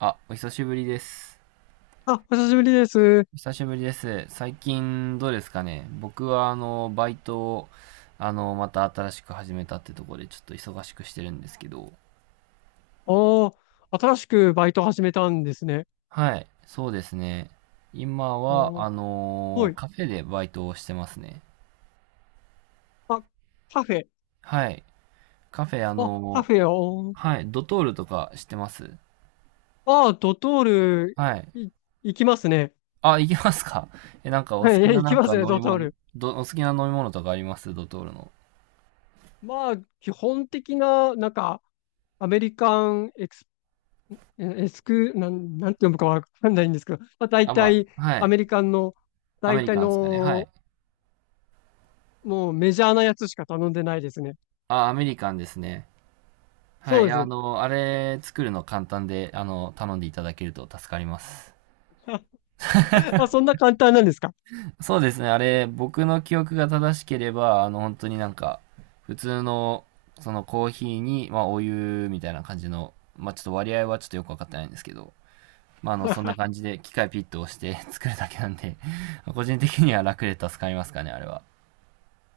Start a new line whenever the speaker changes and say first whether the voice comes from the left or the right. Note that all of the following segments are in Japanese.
right: あ、お久しぶりです。
left: あ、お久しぶりです。
right: お久しぶりです。最近どうですかね。僕はバイトを、また新しく始めたってところでちょっと忙しくしてるんですけど。
left: おー、新しくバイト始めたんですね。
right: はい、そうですね。今は、
left: おー、はい。
right: カフェでバイトをしてますね。
left: あ、カフェ。
right: はい。カフェ、
left: あ、カフェを。
right: はい、ドトールとか知ってます
left: あー、ドトール、
right: はい。
left: い、行きますね。
right: あ、行けますか？え、なんかお
left: はい、
right: 好き な
left: 行
right: な
left: き
right: ん
left: ま
right: か
left: すね、
right: 飲
left: ド
right: み
left: トー
right: 物、
left: ル。
right: お好きな飲み物とかありますドトールの。
left: まあ、基本的な、なんか、アメリカンエクス、えエスク、なん、なんて読むかわかんないんですけど、まあ、大
right: あ、ま
left: 体、
right: あ、は
left: ア
right: い。
left: メリカンの、
right: アメ
left: 大
right: リ
left: 体
right: カンですかね。は
left: の、
right: い。
left: もうメジャーなやつしか頼んでないですね。
right: あ、アメリカンですね。は
left: そう
right: い。
left: ですね。
right: あれ作るの簡単で、頼んでいただけると助かります。
left: あ、そんな簡単なんですか？
right: そうですね。あれ、僕の記憶が正しければ、本当になんか、普通の、そのコーヒーに、まあ、お湯みたいな感じの、まあ、ちょっと割合はちょっとよくわかってないんですけど、まあ、そんな 感じで機械ピットをして 作るだけなんで、個人的には楽で助かりますかね、あれは。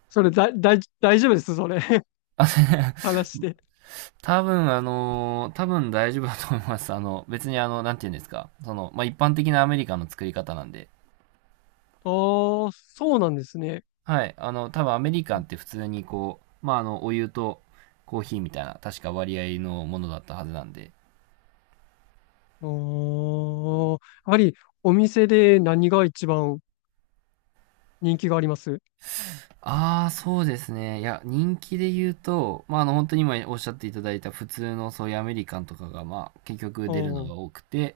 left: それだ、だい、大丈夫です、それ。
right: あ
left: 話して。
right: 多分、多分大丈夫だと思います。別になんて言うんですか。その、まあ、一般的なアメリカンの作り方なんで。
left: ああ、そうなんですね。
right: はい。多分アメリカンって普通にこう、まあ、お湯とコーヒーみたいな、確か割合のものだったはずなんで。
left: ああ、やはりお店で何が一番人気があります？
right: ああ、そうですね。いや、人気で言うと、まあ、本当に今おっしゃっていただいた普通のそういうアメリカンとかが、まあ、結局
left: あ
right: 出るのが
left: ー
right: 多くて、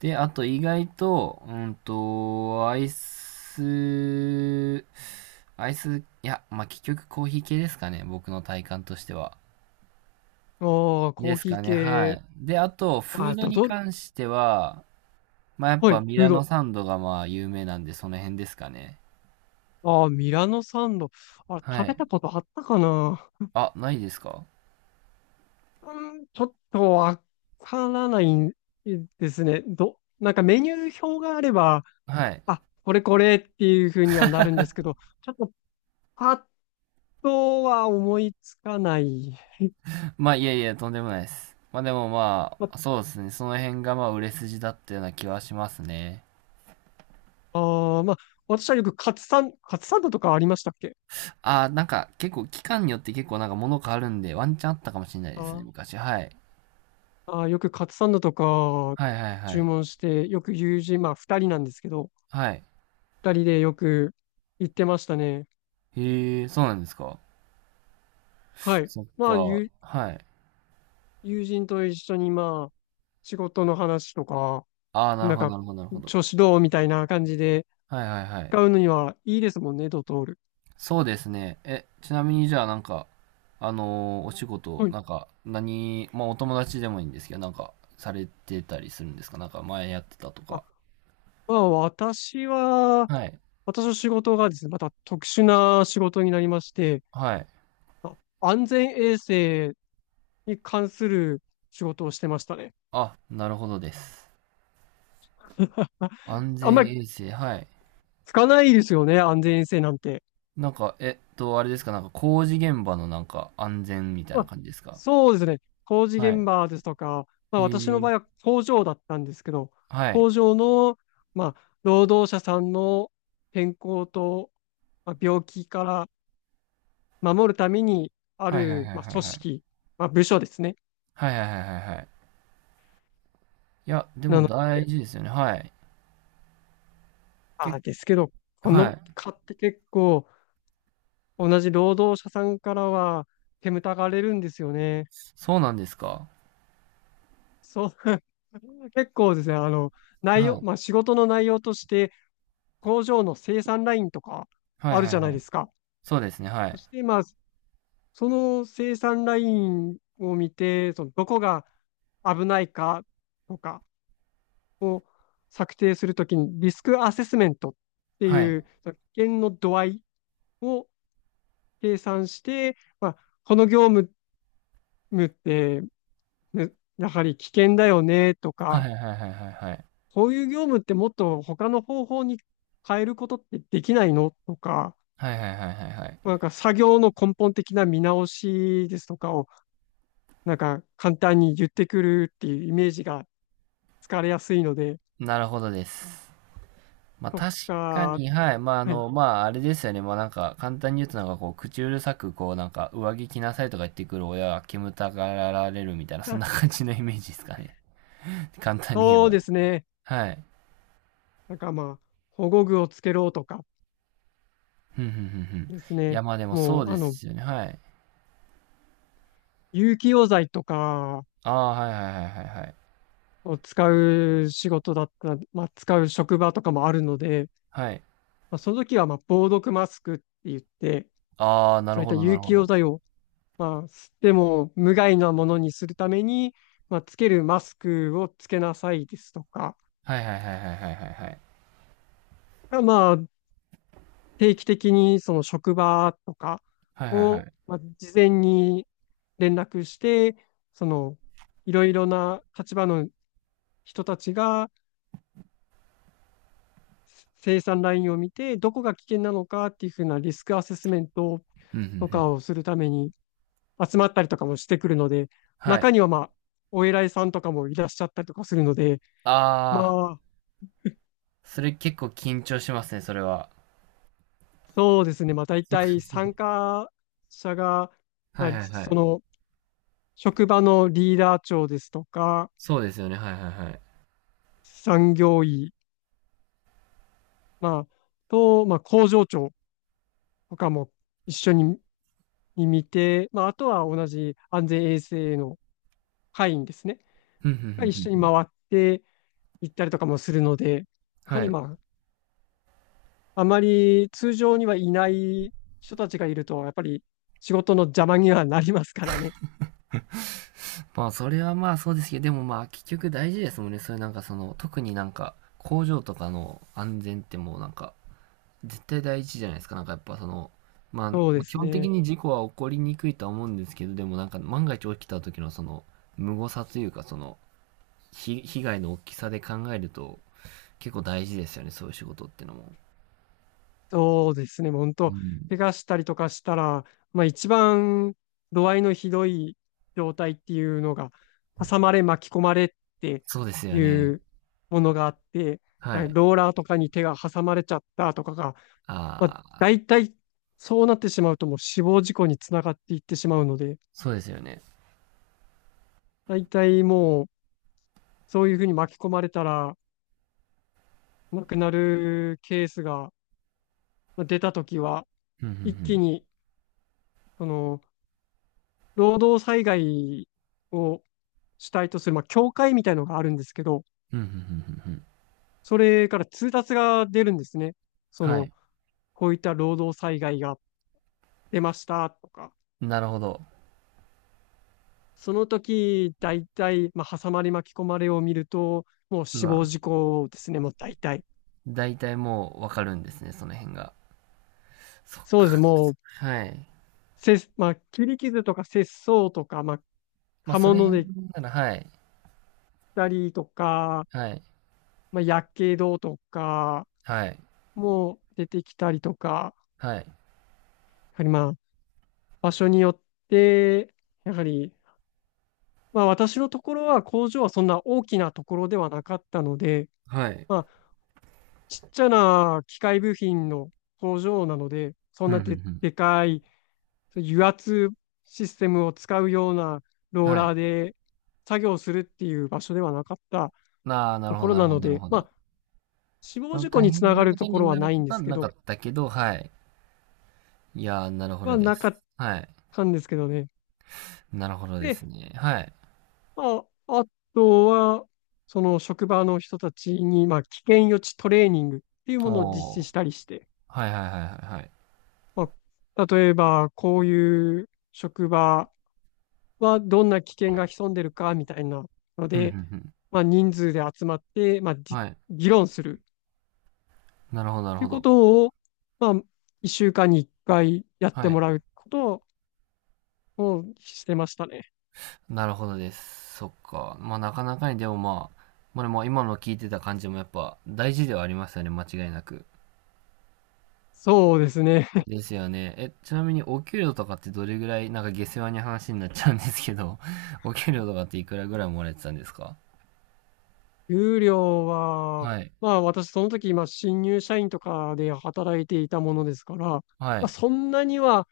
right: で、あと意外と、うんと、アイス、いや、まあ、結局コーヒー系ですかね、僕の体感としては。
left: あー、コ
right: で
left: ー
right: す
left: ヒー
right: かね、は
left: 系。
right: い。で、あと、フ
left: あー、
right: ード
left: ド
right: に
left: ドル。
right: 関しては、まあ、やっ
left: は
right: ぱ
left: い、
right: ミ
left: フー
right: ラノ
left: ド。
right: サンドがまあ有名なんで、その辺ですかね。
left: ああ、ミラノサンド。あれ、
right: は
left: 食べ
right: い。
left: たことあったかな。
right: あ、ないですか？
left: うん、ちょっとわからないんですね。なんかメニュー表があれば、
right: はい。
left: あ、これこれっていうふうにはなるんですけど、ちょっとあとは思いつかない。
right: まあ、いやいや、とんでもないです。まあ、でもま
left: ま
right: あ、そうですね、その辺がまあ売れ筋だったような気はしますね。
left: あー、まあ、私はよくカツサンドとかありましたっけ？
right: ああ、なんか結構期間によって結構なんか物変わるんで、ワンチャンあったかもしれない
left: あ
right: ですね、
left: ー
right: 昔。はい。
left: あー、よくカツサンドとか
right: はいはいは
left: 注
right: い。
left: 文して、よく友人、まあ二人なんですけど、
right: はい。
left: 二人でよく行ってましたね。
right: へえ、そうなんですか。
left: はい。
right: そっ
left: まあ、
right: か。
left: 友
right: はい。
left: 友人と一緒に、まあ、仕事の話とか、
right: ああ、なる
left: なん
right: ほど
left: か、
right: なるほどなるほど。
left: 調子どうみたいな感じで
right: はいはいはい。
left: 使うのにはいいですもんね、ドトール。
right: そうですね。え、ちなみにじゃあなんか、あのーお仕事、
left: はい。
right: なんか、何、まあお友達でもいいんですけど、なんか、されてたりするんですか？なんか前やってたと
left: まあ、
right: か。
left: まあ、
right: はい。
left: 私の仕事がですね、また特殊な仕事になりまして、
right: はい。
left: 安全衛生に関する仕事をしてましたね。
right: あ、なるほどです。
left: あ、
right: 安
left: あん
right: 全
left: まり
right: 衛生、はい。
left: つかないですよね、安全衛生なんて。
right: なんか、えっと、あれですか、なんか工事現場のなんか安全みたい
left: ま
right: な
left: あ、
right: 感じですか？
left: そうですね、工事
right: は
left: 現
right: い。
left: 場ですとか、まあ、
right: へ
left: 私の
right: え。
left: 場合は工場だったんですけど、
right: はい。
left: 工場の、まあ、労働者さんの健康と、まあ、病気から守るためにあ
right: はいはい
left: る、
right: はい
left: まあ、
right: はい
left: 組
right: はい。
left: 織、まあ、部署ですね。
right: はいはいはいはいはい。いや、でも
left: な
right: 大事ですよね。はい。け、
left: ですけど、こ
right: は
left: の
right: い。
left: 蚊って結構、同じ労働者さんからは、煙たがれるんですよね。
right: そうなんですか。
left: そう、結構ですね、あの、内
right: は
left: 容、
right: い。
left: まあ、仕事の内容として、工場の生産ラインとか
right: はい
left: ある
right: は
left: じ
right: い
left: ゃな
right: は
left: いで
right: い。
left: すか。
right: そうですね。は
left: そ
right: い。
left: して、まあ、その生産ラインを見て、そのどこが危ないかとかを策定するときに、リスクアセスメントって
right: は
left: い
right: い。
left: う、その危険の度合いを計算して、まあ、この業務ってねやはり危険だよねと
right: は
left: か、
right: いはいはいはいはいはい。
left: こういう業務ってもっと他の方法に変えることってできないのとか、
right: はいはいはいはいはい。
left: なんか作業の根本的な見直しですとかを、なんか簡単に言ってくるっていうイメージがつかれやすいので、
right: なるほどです。まあ
left: と
right: 確か
left: か、
right: に、はい。まあ
left: はい。
right: まああれですよね。まあなんか簡単に言うとなんかこう、口うるさくこうなんか上着着なさいとか言ってくる親は煙たがられるみたいな、そん
left: あ
right: な感じのイメージですかね。簡単に言え
left: そう
right: ば。
left: ですね。
right: はい。
left: なんかまあ、保護具をつけろとか
right: ふんふんふんふん。い
left: です
right: や
left: ね。
right: まあでもそ
left: も
right: う
left: う、
right: ですよね。はい。
left: 有機溶剤とか
right: ああ、はいはいはいはいはい。
left: を使う仕事だったら、まあ、使う職場とかもあるので、
right: はい。
left: まあ、その時は、まあ、防毒マスクって言って、
right: ああ、な
left: そ
right: る
left: ういっ
right: ほ
left: た
right: どな
left: 有
right: るほ
left: 機溶
right: ど。
left: 剤を、まあ、吸っても無害なものにするために、まあ、つけるマスクをつけなさいですとか、
right: はいはいはいはいはいはいはい。
left: まあ、定期的にその職場とか
right: はいはいは
left: を、
right: い。
left: まあ、事前に連絡して、その、いろいろな立場の人たちが、生産ラインを見て、どこが危険なのかっていうふうなリスクアセスメント
right: うんうんう
left: とか
right: ん。
left: をするために集まったりとかもしてくるので、
right: はい。
left: 中にはまあ、お偉いさんとかもいらっしゃったりとかするので、ま
right: ああ、
left: あ、
right: それ結構緊張しますね、それは。
left: そうですね、まあ大
right: そうで
left: 体
right: すね。
left: 参加者が、
right: は
left: まあ、
right: いはいは
left: そ
right: い。
left: の職場のリーダー長ですとか、
right: そうですよね。はいはいはい。
left: 産業医、まあ、と、まあ、工場長とかも一緒に見て、まあ、あとは同じ安全衛生の会員ですね。
right: ふんふんふ
left: が
right: ん
left: 一
right: ふん
left: 緒
right: ふ
left: に回
right: ん。
left: って行ったりとかもするので、やは
right: は
left: り
right: い。
left: まあ、あまり通常にはいない人たちがいると、やっぱり仕事の邪魔にはなりますからね。
right: まあ、それはまあそうですけど、でもまあ結局大事ですもんね。それなんかその、特になんか工場とかの安全ってもうなんか、絶対第一じゃないですか。なんかやっぱその、まあ、
left: そう
right: ま
left: で
right: あ基
left: す
right: 本的
left: ね。
right: に事故は起こりにくいとは思うんですけど、でもなんか万が一起きた時のその、無誤差というかその、被害の大きさで考えると結構大事ですよね。そういう仕事ってのも。
left: そうですね。本
right: う
left: 当、
right: ん。
left: 怪我したりとかしたら、まあ一番度合いのひどい状態っていうのが、挟まれ巻き込まれって
right: そうですよ
left: い
right: ね。
left: うものがあって、
right: は
left: はい、
right: い。
left: ローラーとかに手が挟まれちゃったとかがまあ、
right: ああ、
left: 大体、そうなってしまうともう死亡事故につながっていってしまうので、
right: そうですよね。
left: 大体もう、そういうふうに巻き込まれたら、亡くなるケースがまあ出たときは、
right: うんう
left: 一気
right: ん
left: に、その、労働災害を主体とする、まあ、協会みたいのがあるんですけど、
right: うん。うんうんうんうんうん。
left: それから通達が出るんですね。そ
right: は
left: の、
right: い。
left: こういった労働災害が出ましたとか、
right: なるほど。
left: その時、大体、まあ、挟まれ巻き込まれを見ると、もう
right: う
left: 死亡
right: わ。
left: 事故ですね、もう大体。
right: だいたいもうわかるんですね、その辺が。そっ
left: そうです、
right: か。
left: もう、
right: はい。
left: まあ、切り傷とか切創とか、まあ、
right: まあ、
left: 刃
right: それ
left: 物
right: 辺
left: で切っ
right: なら、はい。
left: たりとか、
right: はい。
left: まあ、やけどとか、
right: はい。
left: もう出てきたりとか、
right: はい。
left: やはりまあ、場所によって、やはり、まあ、私のところは工場はそんな大きなところではなかったので、
right: はい。
left: まあ、ちっちゃな機械部品の工場なので、そん
right: うん
left: な
right: うんう
left: で、
right: ん。
left: でかい、そういう油圧システムを使うようなロー
right: はい。
left: ラーで作業するっていう場所ではなかった
right: ああ、な
left: と
right: るほ
left: こ
right: ど
left: ろ
right: なる
left: な
right: ほ
left: の
right: どなる
left: で、
right: ほ
left: ま
right: ど。
left: あ、死
right: そ
left: 亡
right: の
left: 事故
right: 大
left: につな
right: 変
left: が
right: な
left: る
right: こ
left: と
right: と
left: こ
right: に
left: ろは
right: なる
left: な
right: こ
left: いんで
right: とは
left: すけ
right: な
left: ど、
right: かったけど、はい。いやー、なるほど
left: は
right: で
left: なか
right: す。
left: っ
right: はい。
left: たんですけどね。
right: なるほどです
left: で、
right: ね。はい。
left: まあ、あとは、その職場の人たちに、まあ、危険予知トレーニングっていうものを実
right: お
left: 施
right: ー、
left: したりして、
right: はいはいはいはいはい。
left: まあ、例えば、こういう職場はどんな危険が潜んでるかみたいなの
right: ふんふ
left: で、
right: んふん。
left: まあ、人数で集まって、まあ、
right: はい。
left: 議論する
right: なるほどな
left: っ
right: る
left: てい
right: ほ
left: うこ
right: ど。
left: とを、まあ、1週間に1回やって
right: は
left: も
right: い。
left: らうことをしてましたね。
right: なるほどです。そっか。まあなかなかにでもまあ、まあでも今の聞いてた感じもやっぱ大事ではありますよね、間違いなく。
left: そうですね。
right: ですよね。え、ちなみにお給料とかってどれぐらい、なんか下世話に話になっちゃうんですけど、お給料とかっていくらぐらいもらえてたんですか？
left: 給料は、
right: はい。
left: まあ私その時、まあ新入社員とかで働いていたものですから、ま
right: は
left: あ、
right: い。
left: そんなには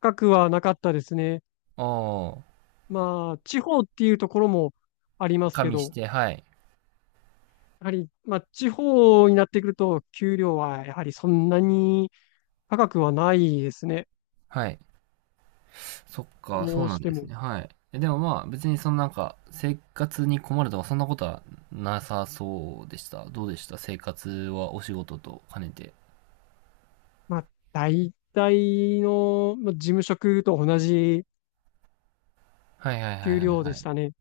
left: 高くはなかったですね。
right: ああ、
left: まあ地方っていうところもあります
right: 加
left: け
right: 味し
left: ど、
right: て、はい。
left: やはり、まあ地方になってくると、給料はやはりそんなに高くはないですね。
right: はい。そっか、そ
left: ど
right: う
left: う
right: な
left: し
right: ん
left: て
right: です
left: も、
right: ね。はい。え、でもまあ別にそのなんか生活に困るとかそんなことはなさそうでした。どうでした、生活はお仕事と兼ねて。
left: まあ、大体の、まあ、事務職と同じ
right: はいはいはい
left: 給
right: はい
left: 料
right: は
left: でし
right: い。
left: たね。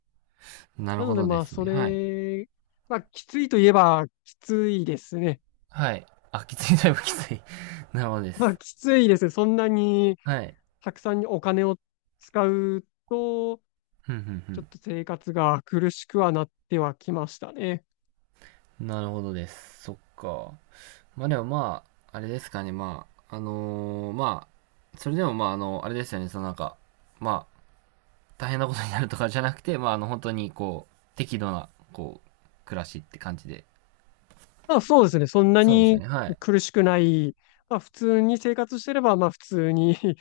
right: なる
left: な
right: ほ
left: ので、
right: どで
left: まあ、
right: す
left: そ
right: ね。はい。
left: れ、まあ、きついといえば、きついですね。
right: はい。あ、きつい、だいぶきつい。なるほどで
left: ま
right: す。
left: あ、きついですね。そんなに、
right: はい。
left: たくさんにお金を使うと、
right: ふんふんふ
left: ちょっ
right: ん。
left: と生活が苦しくはなってはきましたね。
right: なるほどです。そっか。まあでもまあ、あれですかね。まあ、あのーまあ、それでもまあ、あれですよね。そのなんか、まあ、大変なことになるとかじゃなくて、まあ、本当にこう、適度な、こう、暮らしって感じで。
left: まあ、そうですね。そんな
right: そうですよ
left: に
right: ね。はい。
left: 苦しくない。まあ、普通に生活してれば、まあ、普通に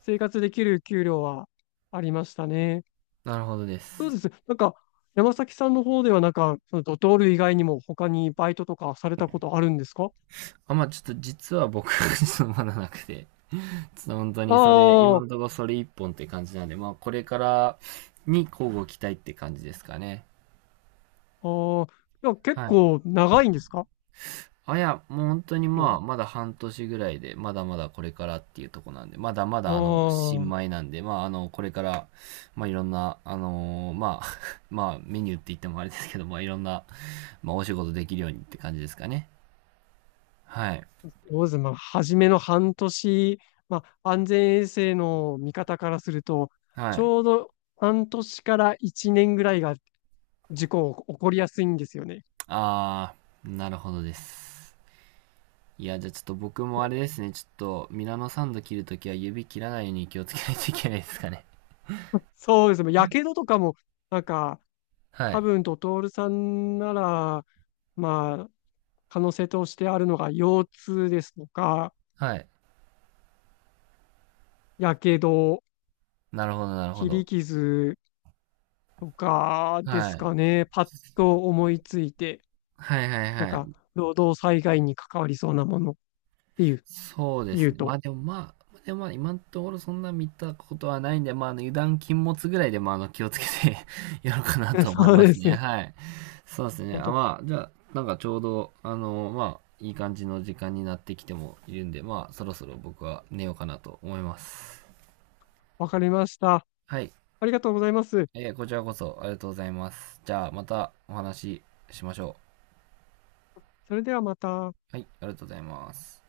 left: 生活できる給料はありましたね。
right: なるほどで
left: そう
right: す。
left: です。なんか、山崎さんの方では、なんか、そのドトール以外にも他にバイトとかされたことあるんですか？
right: あ、まあ、ちょっと実は僕、そのまだなくて。本当
left: あ
right: にそれ、
left: あ、
right: 今のと
left: あ
right: ころそれ一本って感じなんで、まあこれからに交互期待って感じですかね。
left: あ、いや、結
right: はい。
left: 構長いんですか？ああ、
right: あいや、もう本当にまあ、まだ半年ぐらいで、まだまだこれからっていうとこなんで、まだまだ新米なんで、まあこれから、まあいろんな、あのーまあ、まあメニューって言ってもあれですけど、まあいろんな、まあお仕事できるようにって感じですかね。はい。
left: そうです。まあ、初めの半年、まあ、安全衛生の見方からすると、
right: は
left: ち
right: い。
left: ょうど半年から1年ぐらいが事故起こりやすいんですよね。
right: あー、なるほどです。いや、じゃあちょっと僕もあれですね、ちょっとミラノサンド切るときは指切らないように気をつけないといけないですかね。
left: そうですね。やけどとかも、なんか、
right: は
left: 多
right: い。
left: 分ドトールさんなら、まあ、可能性としてあるのが腰痛ですとか、
right: はい。
left: やけど、
right: なるほど、なるほ
left: 切り
right: ど。
left: 傷とかで
right: は
left: す
right: い。
left: かね。パッと思いついて、
right: はいはい
left: なん
right: は
left: か、
right: い。
left: 労働災害に関わりそうなものっていう、
right: そうで
left: 言
right: す
left: う
right: ね。ま
left: と。
right: あでもまあ、でもまあ今のところそんな見たことはないんで、まあ油断禁物ぐらいでまあ気をつけて やろうかな と思い
left: そう
right: ま
left: で
right: す
left: す
right: ね。
left: ね。
right: はい。そうですね。
left: 本
right: あ、
left: 当
right: まあ、じゃあなんかちょうど、まあ、いい感じの時間になってきてもいるんで、まあそろそろ僕は寝ようかなと思います。
left: わかりました。
right: はい。
left: ありがとうございます。
right: えーこちらこそありがとうございます。じゃあ、またお話ししましょ
left: それではまた。
right: う。はい、ありがとうございます。